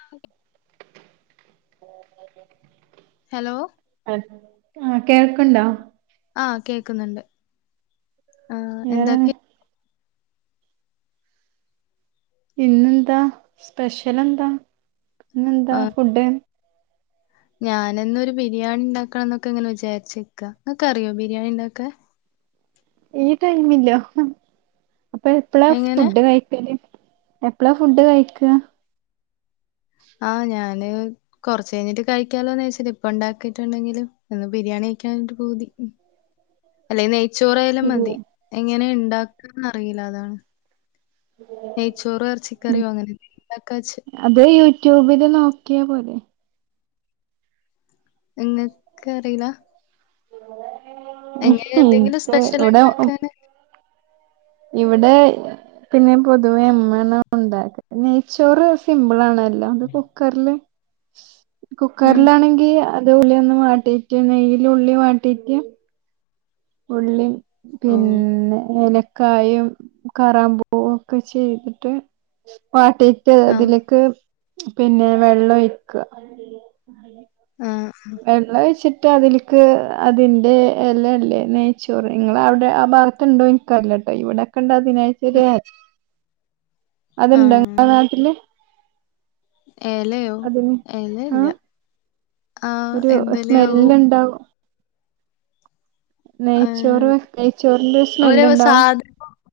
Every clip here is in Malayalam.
ആഹ് ഓക്കേ ഹലോ ആഹ് കേൾക്ക്ണ്ടോ? ആഹ് കേക്ക്ന്ന്ണ്ട്. ആഹ് വേറെ എന്തൊക്കെ? ഇന്നെന്താ? സ്പെഷ്യലെന്താ? ഇന്നെന്താ ഫുഡ്ഡ്? ഞാന് ന്നൊരു ബിരിയാണിണ്ടാക്കണം ന്നൊക്കെങ്ങനെ വിചാരിച്ച്ക്കാ ഇങ്ങക്കറിയോ ബിരിയാണിണ്ടാക്കാൻ? ഈ ടൈമിലോ അപ്പ എപ്പളാ എങ്ങനെ ഫുഡ്ഡ് കഴിക്കല്? എപ്പളാ ഫുഡ്ഡ് കഴിക്കാ? ആഹ് ഞാന് കൊറച്ചെയ്ഞ്ഞിട്ട് കഴിക്കാലോന്ന് വെച്ചിട്ട്. ഇപ്പണ്ടാക്കിട്ട്ണ്ടെങ്കില് ഇന്ന് ബിരിയാണി കയിക്കാനൊര് പൂതി. അല്ലേങ്കി നെയ്ച്ചോറായാലും മതി. എങ്ങനേ ഇണ്ടാക്കാന്നറീല അതാണ്. നെയ്ച്ചോറും എർച്ചിക്കറിയോ അങ്ങനെന്തെങ്കിലുംണ്ടാക്കാച്ച് അത് യൂട്യൂബില് നോക്കിയാ പോരേ? ഇങ്ങക്ക് അറീലാ ഇക്ക് എന്തെങ്കിലും സ്പെഷ്യൽ ഇവടേ ഉ ഉണ്ടാക്കാന് ഇവിടേ പിന്നെ പൊതുവേ ഇമ്മേണ് ഉണ്ടാക്ക. നെയ്ച്ചോർ സിമ്പിൾ ആണ്. അത് കുക്കർല്. ആഹ് കുക്കർലാണെങ്കി അത് ഉള്ളി ഒന്ന് വാട്ടീറ്റ് നെയ്യിൽ ഉള്ളി വാട്ടീറ്റ് ഉള്ളീം ഓഹ് പിന്നെ ഏല ക്കായും കറാമ്പൂവൊക്കെ ചേർത്തിട്ട് വാട്ടി ട്ട് ആഹ് അതിലക്ക് പിന്നെ വെള്ളം ഒയിക്ക ആഹ് ആഹ് വെള്ളം ഒയിച്ചിട്ട് അതില്ക്ക് അതിന്റെ എലല്ലേ? നെയ്ച്ചോറ് ഇങ്ങളവടെ ആ ഭാഗത്തുണ്ടോ ഇന് ക്കറിലട്ടോ. ഇവിടെക്കെണ്ട് അതിനായിറ്റൊരു എല അത്ണ്ടോ ഇങ്ങളെ ആഹ് നാട്ടില്? എലയോ അതിന് ആ എലല്ല. ആഹ് എന്തെലയാവോ? ണ്ടാവോ നെയ്ച്ചോറ് ഏഹ് വെക് നെയ്ച്ചോറിന്റൊര് സ്മെല്ല്ണ്ടാവും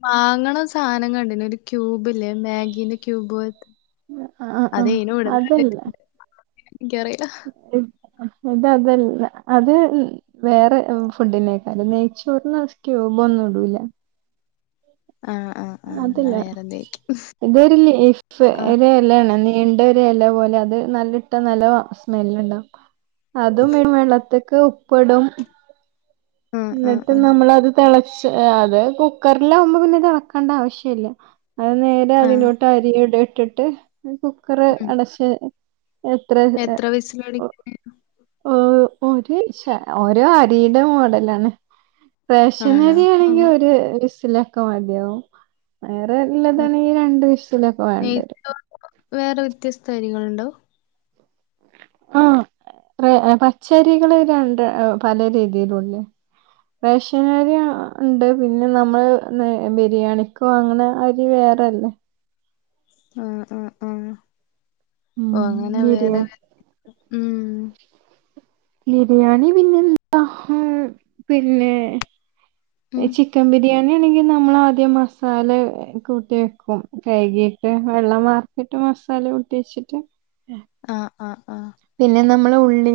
മാങ്ങ്ണ സാനം കണ്ടീന്നൊര് ക്യൂബ് ല്ലേ മാഗീന്റെ ക്യൂബോല്ത്തെ. ആ ആ അതേയ്നോ ഇടന്ന് കണ്ടിട്ടുണ്ട്. എനിക്കറീല ഇ ഇത് അതല്ല. അത് മ് വേറെ ഏഹ് ഫുഡ്‌ഡിനേക്കാരം നെയ്ച്ചോറിന് സ്ക്യൂബൊന്നുടൂല. ആഹ് ആഹ് ആഹ് എന്നാ അതല്ല വേറെന്തേക്കും ഇതൊര് ലേ പ്പ് ആഹ് ഒര് എലേണ് നീണ്ട ഒരു എല പോലെ. അത് നല്ലിട്ട നല്ല വാ സ്മെല്ല്ണ്ടാവും. അതും [unintelligible] വെള്ളത്ത്ക്ക് ഉപ്പ്ടും. ആഹ് എന്നിട്ട് ആഹ് ആഹ് നമ്മളത് തളച്ച് അത് കുക്കറിലാകുമ്പോ പിന്നെ തളക്കണ്ട ആവശ്യല്യാ. അത് നേരെ ആഹ് അതിലോട്ട് അരിയുടെ ഇട്ടിട്ട് ഈ കുക്കറ് ഉം അടച്ച് എത്ര ത് ഓഹ് ഓഹ് ഒരു ശ ഓരോ അരിടെ മോഡലാണ്. ആണോ റേഷനരി ആണെങ്കി ആഹ് ഒര് വിസിലൊക്കെ മതിയാവും. വേറെ ആഹ് ഇള്ളതാണെങ്കി ഈ രണ്ട് വിഷിലൊക്കെ വേണ്ടേരും നെയ്‌ച്ചോറിന് വേറെ വ്യത്യസ്ത അരികൾ ഉണ്ടോ? ആഹ് റേ പച്ചരികള് രണ്ട് ഏഹ് പല രീതിയിലുല്ലേ? റേഷനരി ആഹ് ഒണ്ട്. പിന്നെ നമ്മള് ഏഹ് ബിരിയാണിക്ക് വാങ്ങണ അരി വേറല്ലേ? ആഹ് ആഹ് ആഹ്. ഉം ഓഹ് അങ്ങനെ വേറെ ബിരിയാണി ഉം ബിരിയാണി പിന്നെന്താ പിന്നെ ഉം ചി ചിക്കൻ ബിരിയാണി ആണെങ്കിൽ നമ്മൾ ആദ്യം മസാല കൂട്ടി വെക്കും കഴുകിയിട്ട് വെള്ളം വാർ ട്ട് മസാല കൂട്ടി വെച്ചിട്ട് ആഹ് ആഹ് ആഹ് പിന്നെ നമ്മള ഉള്ളി,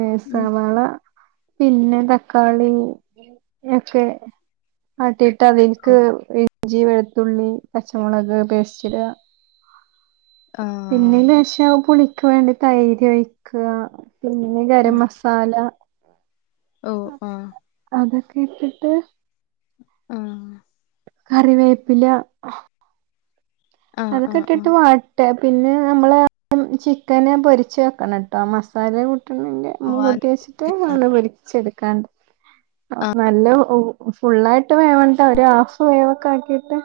ഏ ഉം സവാള പിന്നെ തക്കാളി ഒക്കെ വാട്ടിയിട്ട് അതിലേക്ക് ഓഹ് ഇഞ്ചി വെളുത്തുള്ളി പച്ചമുളക് പേസ്റ്റിടുക. പിന്നെ ആഹ് അയിൻ്റെശേഷം പുളിക്ക് വേണ്ടി തൈര് ഒഴിക്ക പിന്നെ ഗരം ഉം മസ സാല ഓഹ് ആഹ് അതൊക്കെ ഇട്ടിട്ട് ആഹ് കറിവേപ്പില ആഹ് അതൊക്കെ ആഹ് ആഹ് ഇട്ടിട്ട് വാട്ട പിന്നെ നമ്മൾ ചിക്കന് പൊരിച്ച് വെക്കണം കേട്ടോ ആ മസാല കൂട്ടണമെങ്കിൽ പോവാൻ മുട്ടി വെച്ചിട്ട് നിക്കണം അങ്ങട് പെരിച്ചെടുക്കാണ്ട് നല്ല ഫുള്ളായിട്ട് വേവണ്ട ഒരു ഹാഫ് വേവ്ഒക്കെ ആക്കിട്ട്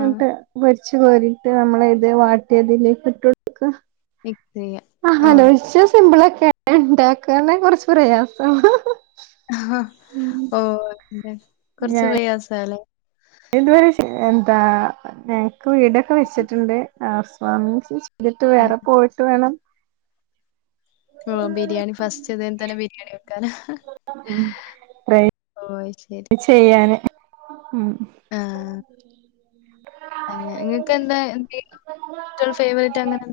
ആഹ് എന്നിട്ട് പെരിച്ച്കോരിട്ട് നമ്മള് ഇത് വാട്ടിയതിലേക്ക് ഇട്ട് കൊടുക്ക. മിക്സയ്യ ആലോചിച്ച സിമ്പിളൊക്കെ ഉണ്ടാക്കാൻകൊറച്ച് പ്രയാസാ. ഓ അതെല്ലേ കൊറച്ച് ഞാൻ പ്രയാസല്ലേ? ഇതുവരെ എന്താ ഞങ്ങക്ക് വീടൊക്കെ വെച്ചിട്ടുണ്ട് ഹൗസ് വാ മിങ്ങ് എന്നിട്ട് വേറെ ആഹ് പോയിട്ട് വേണം. ബിരിയാണി ഫസ്റ്റ് ഇതേ തന്നെ ബിരിയാണി വെക്കാന്. ഉം ട്രൈ ഓ അഹ് ശരി ചെയ്യാന് ഉം ആഹ് അങ്ങനെ നിങ്ങക്ക് എന്താ എന്തേലും ഫേവറേറ്റ് അങ്ങനെ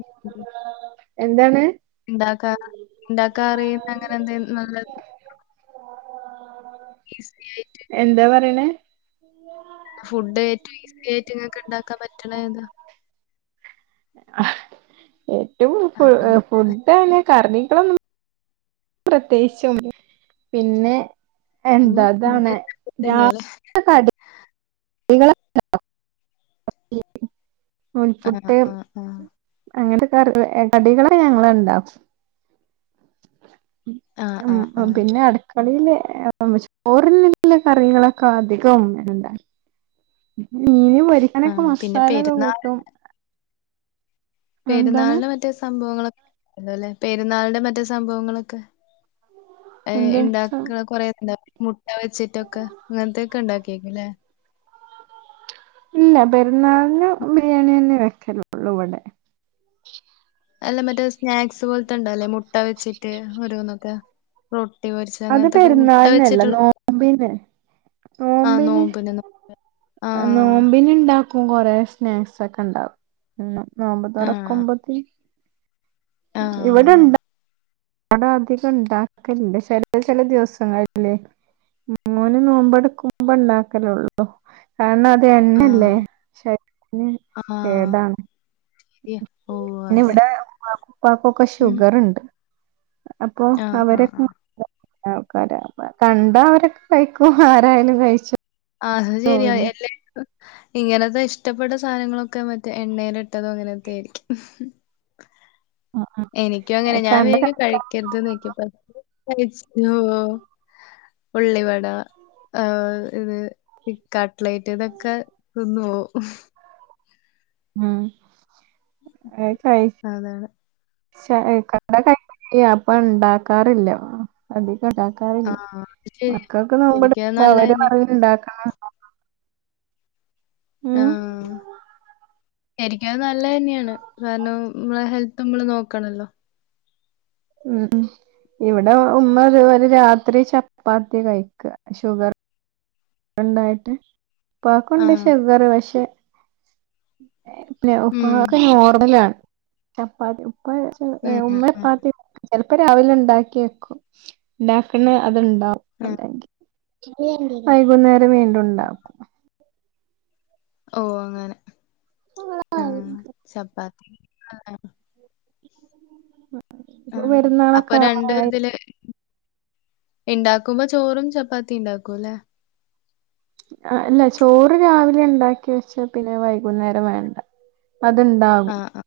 എന്താണ്? ഇണ്ടാക്കാ ഇണ്ടാക്കാ അറിയുന്ന അങ്ങനെ എതേലു നല്ലത് ഈസി ആയിട്ട് എന്താ പറിണേ? [inaudible] ഫുഡ് ഏറ്റും ഈസി ആയിട്ട് ഇങ്ങക്ക് ഇണ്ടാക്കാൻ പറ്റ്ണ ഏതാ? ഏറ്റവും ഫു ആഹ് ഫുഡ് അണെ കറികളെന്നും പ്രത്യേകിച്ചുന്നുല്ല പിന്നെ അങ്ങനെ എന്താ ഇതാണ് ഇങ്ങനത്തെ ഫുഡ് തന്നെയാല്ലേ [unintelligible] [unintelligible] ആഹ് നൂൽപുട്ട് ആഹ് ആഹ് അങ്ങനത്തെ കറി കടികളെ ഞങ്ങൾഉണ്ടാക്കും. ആഹ് ഉം ആഹ് ആഹ് പിന്നെ അടക്ക കളിയിലെ ചോറിനുള്ള കറികളൊക്കെ അധികം ഉമ്മയാണ് ഉണ്ടാക്ക മീൻ പൊരിക്കാനൊക്കെ ആഹ് പിന്നെ മസാല ഒക്കെ പെരുന്നാൾ കൂട്ടും എന്താണ് പെരുന്നാളിന് മറ്റേ സംഭവങ്ങളൊ [unintelligible] അല്ലെ പെരുന്നാളിന്‌ മറ്റേ സംഭവങ്ങളൊക്കെ എന്ത് ഇണ്ടാക്ക്ണ കൊറെ ന്താ കുറെ മുട്ട വെച്ചിട്ടൊക്കെ അങ്ങനത്തൊക്കെ ഉണ്ടാക്കി കേക്കുല്ലെ ഇല്ല പെരുന്നാളിന് ബിരിയാണി തന്നെ വെക്കലുള്ളൂ ഇവടെ അല്ല മറ്റേ സ്നാക്സ് പോലത്തെ ഇണ്ടല്ലേ മുട്ട വെച്ചിട്ട് ഒരോന്നൊക്കെ അത് പെരുന്നാളിനല്ല, വെച്ചിട്ടുള്ള നോമ്പിന്. ആഹ് നോമ്പിന് നോ ആഹ് നോമ്പിന് ഉണ്ടാക്കു കൊറേ സ്നാക്സ് ഒക്കെ ഉണ്ടാവും എന്നും നോമ്പ് ആഹ് തുറക്കുമ്പോത്തിന് ആഹ് ഇവിടെണ്ട ഇവടെ അധികം ഉണ്ടാക്കലില്ല ചെലത് ചെല ദിവസങ്ങളില് മോന് നോമ്പ് എടുക്കുമ്പോ ഇണ്ടാക്കലുള്ളൂ കാരണം അത് എണ്ണല്ലെ ആഹ് ശരീരത്തിന് ആഹ് കേടാണ് ശരിയാ ഓഹ് പിന്നെ അതെ ഇവിടെ ഉമ്മാക്കും ഉപ്പാക്കൊക്കെ ഉം ഷുഗർ ഉണ്ട് അപ്പോ ആഹ് ആഹ് അവരെക്ക് ആഹ് [unintelligible] കണ്ട അവരൊക്കെ കഴിക്കും ആരായാലും കഴിച്ചു ആഹ് അത് ശരിയ പോവില്ലേ എല്ലാ ഇങ്ങനത്തെ ഇഷ്ടപ്പെട്ട സാധനങ്ങളൊക്കെ മറ്റേ എണ്ണയില് ഇട്ടതും അങ്ങനത്തെയൊക്കെ ആയിരിക്കും എനിക്കും അങ്ങനെ ഞാൻ കണ്ട വിചാരിക്കും കണക്കാ കഴിക്കരുത് എന്ന് [unintelligible] കഴിച്ചു പോവും ഉള്ളിവട ഇത് കട്ട്ലൈറ്റ് ഇതൊക്കെ തിന്നു പോവും ഉം [unintelligible] അതെ അതെ [unintelligible] അപ്പോ ഉണ്ടാക്കാറില്ല അധികം ഇണ്ടാക്ക ആ റില്ല ശരി മക്കൾക്ക് നോമ്പ് ശരിക്കും അത് എടുക്കുമ്പോ നല്ല അവര് തന്നെ പറയും ഉണ്ടാക്കണം ഉം ആഹ് ശരിക്കും അത് നല്ലത് തന്നെയാണ് കാരണം നമ്മളെ ഹെൽത്ത് നമ്മള് നോക്കണല്ലോ ഉം ഇവടെ ഉമ്മ ഒരു രാത്രി ചപ്പാത്തി കഴിക്കാ ഷുഗർ ഉണ്ടായിട്ട് ആ ഇപാക്കുണ്ട് ശുഗർ പക്ഷെ പിന്നെ ഉം ഉപ്പാക്ക് നോർമലാണ് ചപ്പാത്തി ഉപ്പ ഉം ഉം, ഉമ്മ ഉം, ചപ്പാത്തി ചിലപ്പോ രാവിലെ ഉണ്ടാക്കി വെക്കും ഉണ്ടാക്കുന്നെ അത്ണ്ടാവും ഉം. അല്ലെങ്കിൽ വൈകുന്നേരം വീണ്ടും ഉണ്ടാക്കും ഓ അങ്ങനെ ആഹ് ചപ്പാത്തി ആഹ് ആ ഇപ്പൊ അപ്പോ പെരുന്നാളൊക്കെ രണ്ട് ഒരു ആവാറായി ഇതില് ഉണ്ടാക്കുമ്പോ ചോറും ചപ്പാത്തിയും ഉണ്ടാക്കും ലെ ആഹ് അല്ല ചോറ് രാവിലെ ഉണ്ടാക്കി വെച്ച പിന്നെ വൈകുന്നേരം വേണ്ട ആ അത്ണ്ടാകും ആ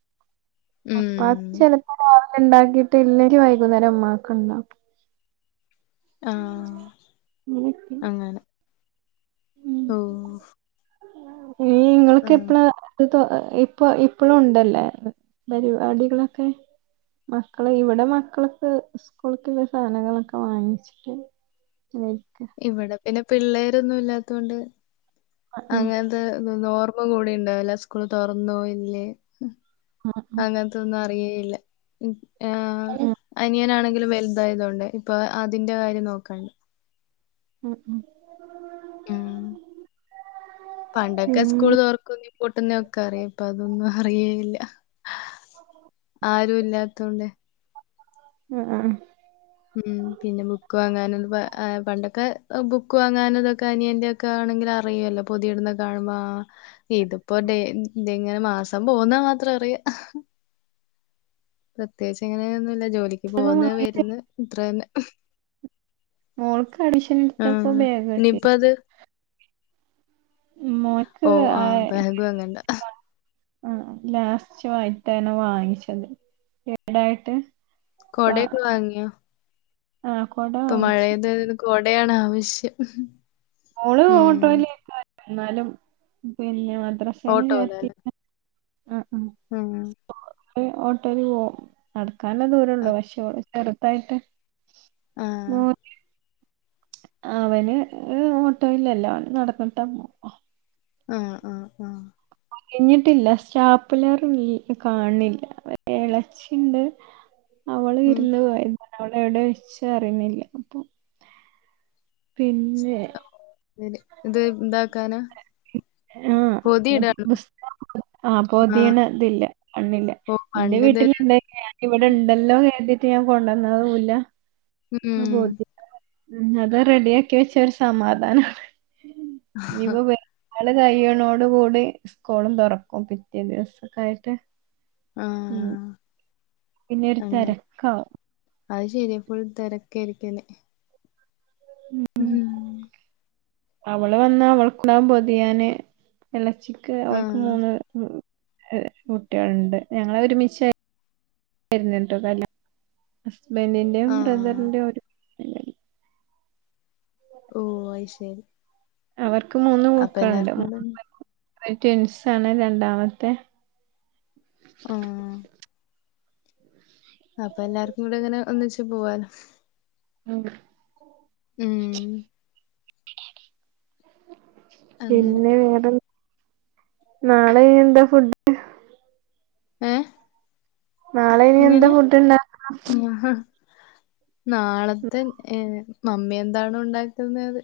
ചപ്പാ ത്തി ഉം ചിലപ്പോ രാവിലെ ഉണ്ടാക്കിയിട്ട്ല്ലെങ്കിൽ വൈകുന്നേരം ഉമ്മാക്ക് ഉണ്ടാക്കും ആഹ് അങ്ങനെയൊക്കെ അങ്ങനെ ഉം ഓഹ് നിങ്ങൾക്ക് എപ്പളാ ഇപ്പ ഇപ്പഴും ഉണ്ടല്ലെ പരിപാടികളൊക്കെ മക്കള് ഇവിടെ മക്കളൊക്കെ സ്കൂൾക്കുള്ള സാധനങ്ങളൊക്കെ വാങ്ങിച്ചിട്ട്ണ്ട് അതൊക്കെ ഇവടെ പിന്നെ പിള്ളേരൊന്നും ഇല്ലാത്തത് കൊണ്ട് ആഹ് അങ്ങനെ ത്തെ ഓർമ്മ കൂടി ഉണ്ടാവില്ല സ്കൂൾ തുറന്നോ ഇല്ലേ ആഹ് അങ്ങന ത്തൊന്നും അറിയേയില്ല ആഹ് അനിയനാണെങ്കിൽ വലുതായത് കൊണ്ടെ ഇപ്പോ അതിന്റെ കാര്യം നോക്കണ്ട ഉം ഉം ഉം പണ്ടൊക്കെ സ്കൂൾ പിന്നെ തൊർക്കെങ്കി പൂട്ടുന്നൊക്കെ അറിയാ ഇപ്പ അതൊന്നും അറിയേയില്ല ആരും ഇല്ലാത്തോണ്ടെ ആഹ് ആഹ് ഉം പിന്നെ ബുക്ക് വാങ്ങാന പണ്ടൊക്കെ ബുക്ക് വാങ്ങാനതൊക്കെ അനിയന്റെ ക്കെ ആണെങ്കിൽ അറിയല്ലോ പൊതിയടുന്ന കാണുമ്പോ ഇതിപ്പോ ഡെ ഇത് ഇങ്ങനെ മാസം പോകുന്നത് മാത്രം അറിയ പ്രത്യേകിച്ച് ഇങ്ങനെയൊന്നുല്ല ജോലിക്ക് പുസ്തകം പോകുന്ന്‌ വാങ്ങിച്ച് വര്ന്ന്‌ അത്രന്നെ മോൾക്ക് അഡ്മിഷൻ എടുത്തപ്പോ ആഹ് ബാഗ് കിട്ടി ഇനിയിപ്പ അത് മോന്ക്ക് ഓ ആഹ് ബാഗ് വാങ്ങണ്ട [unintelligible] ആ ലാസ്റ്റ് വൈട്ടാണ് വാങ്ങിച്ചത് കെടായിട്ട് കൊടൊക്കെ വാങ്ങിയോ ആഹ കൊട ഇപ്പൊ വാങ്ങിച്ചു മഴയത് കൊടയാണ് ആവശ്യം മോള് ഉം ഓട്ടോയിലേക്കാ ന്നാലും പിന്നെ മദ്രസ് ഫ്രണ്ട്‌ലിയാർ ഓട്ടോയിലല്ലേ [unintelligible] ആ ഹ് ഉം ഓ ഓട്ടോയില് പോവും നടക്കാള്ള ദൂരള്ളൂ ആഹ് പക്ഷേഓള് ചെറുതായിട്ട് മോ ആഹ് അവന് ഓട്ടോ ഇലല്ല അവന് നടന്നിട്ട പോ ആ അഹ് ആ അഹ് കഴിഞ്ഞിട്ടില്ല സ്റ്റാപ്പുലർ ഇൽ കാൺല്ല്യ ച്ചിണ്ട് അവള് ഉം വിരുന്ന് പോയതാ അവള് എവിടെ വെച്ച അറിയുന്നില്ല അപ്പൊ പിന്നെ സ്റ്റപ്ളേയർ ഇത് എന്താക്കാനാ ആഹ് ആ ആഹ് പൊതിയണ ഇതില്ലേ കണ്ണില്ല ഓ എന്റെ പണ്ട് വീട്ടിൽ ഇതൊരു ഇണ്ടെങ്കി ഞാൻ ഇവിടെണ്ടല്ലോ കരുതീട്ട് ഞാൻ കൊണ്ടന്നതും ഇല്ല്യ അ ഉം പൊതിയാനാ അത് റെഡി ആക്കി വെചാ ഒരു സമാധാനമാണ് ഇഞ്ഞിപ്പോ നാള് കയ്യണോട് കൂടി സ്കൂളും തൊ റക്കും പിറ്റേ ദിവസൊക്കായിട്ട് ആ മ് പിന്നെരു അങ്ങനെ തെരക്കാവും അത് ശരിയാ ഫുൾ തെരക്കയര്ക്കും ഇനി ഹുഹുമ് അവള് വന്നാ അവൾക്ക്ണ്ടാവും പൊതിയാന് എളച്ചിക്ക് ആ അവൾക്ക് മൂന്ന് കുട്ടികളുണ്ട് ഞങ്ങള് ഒരുമിചായ്ര് ന്ന്ട്ടാ കല്യാണം ഹസ്ബൻറിന്റെയും ആ ബ്രദറിന്റെയും ഒരു പെങ്ങളുണ്ട്. ഓ അയ്ശരി അവർക്ക് മൂന്ന് മക്കളുണ്ട് കൂടെ മൂന്ന് ഒന്ന് പെൺകുട്ടികളാ ട്വിൻസ് ആണേ രണ്ടാമത്തെ ആഹ് അപ്പൊ എല്ലാർക്കും കൂടെ അങ്ങനെ ഒന്നിച്ച് പോവാലോ അഹ് ഉം അങ്ങനെ പിന്നെ വേറെ നാളെ നി എന്താ ഫുഡ് ഏഹ് നാളെ ഇനി എന്താ ഫുഡ് ഇണ്ടാക്കാ ഞാ- നാളത്തെ ഏ മമ്മി എന്താണോ ഉണ്ടാക്കുന്നെ അത്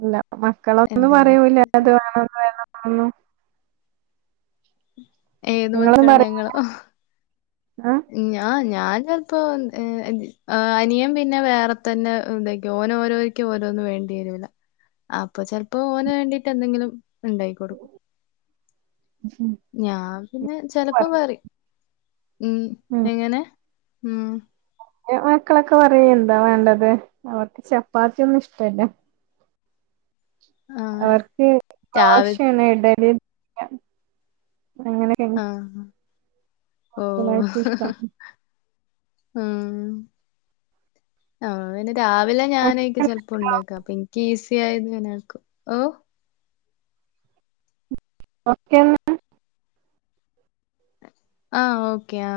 അല്ല മക്കളൊന്നും എന്തേലും പറയൂലെ അത് വേണം ഇത് വേണന്നൊന്നും ഏത് നിങ്ങള് മക്കള് പറയോ ഞങ്ങളോ ആഹ് ഞാ ഞാൻ ചെൽപ്പോ ഏ അനിയൻ പിന്നെ വേറെ തന്നെ എന്തൊക്ക ഓനോരോ യ്ക്കോ ഓരോന്നും വേണ്ടി വരൂല അപ്പൊ ചെൽപ്പോ ഓന് വേണ്ടിട്ട് എന്തെങ്കിലും ഉണ്ടായി കൊടുക്കും ഞാൻ പിന്നെ ചെലപ്പോ പറിമ് മ് എങ്ങനെ മ് എ ഓ ഇക്കാക്ക പറയും എന്താ വേണ്ടത് അവർക്ക് ചപ്പാത്തിയ ഒന്നും ഇഷ്ടല്ല ആഹ് അവർക്ക് രാവിൽ ദോശയാണ് ഇഡലി ല്ല അങ്ങനെ ആഹ് ഓ ഓ കൂടുതലായിട്ട് ഇഷ്ടം ആഹ് മം ആ പിന്നെ രാവിലെ ഞാനേക്ക് ഓക്കെ ചി ലപ്പോ ഉണ്ടാക്കാം അപ്പ എനിക്ക് ഈസി ആയത് ന ആക്കും ഓ ഓക്കെ ആ ഓക്കെയാ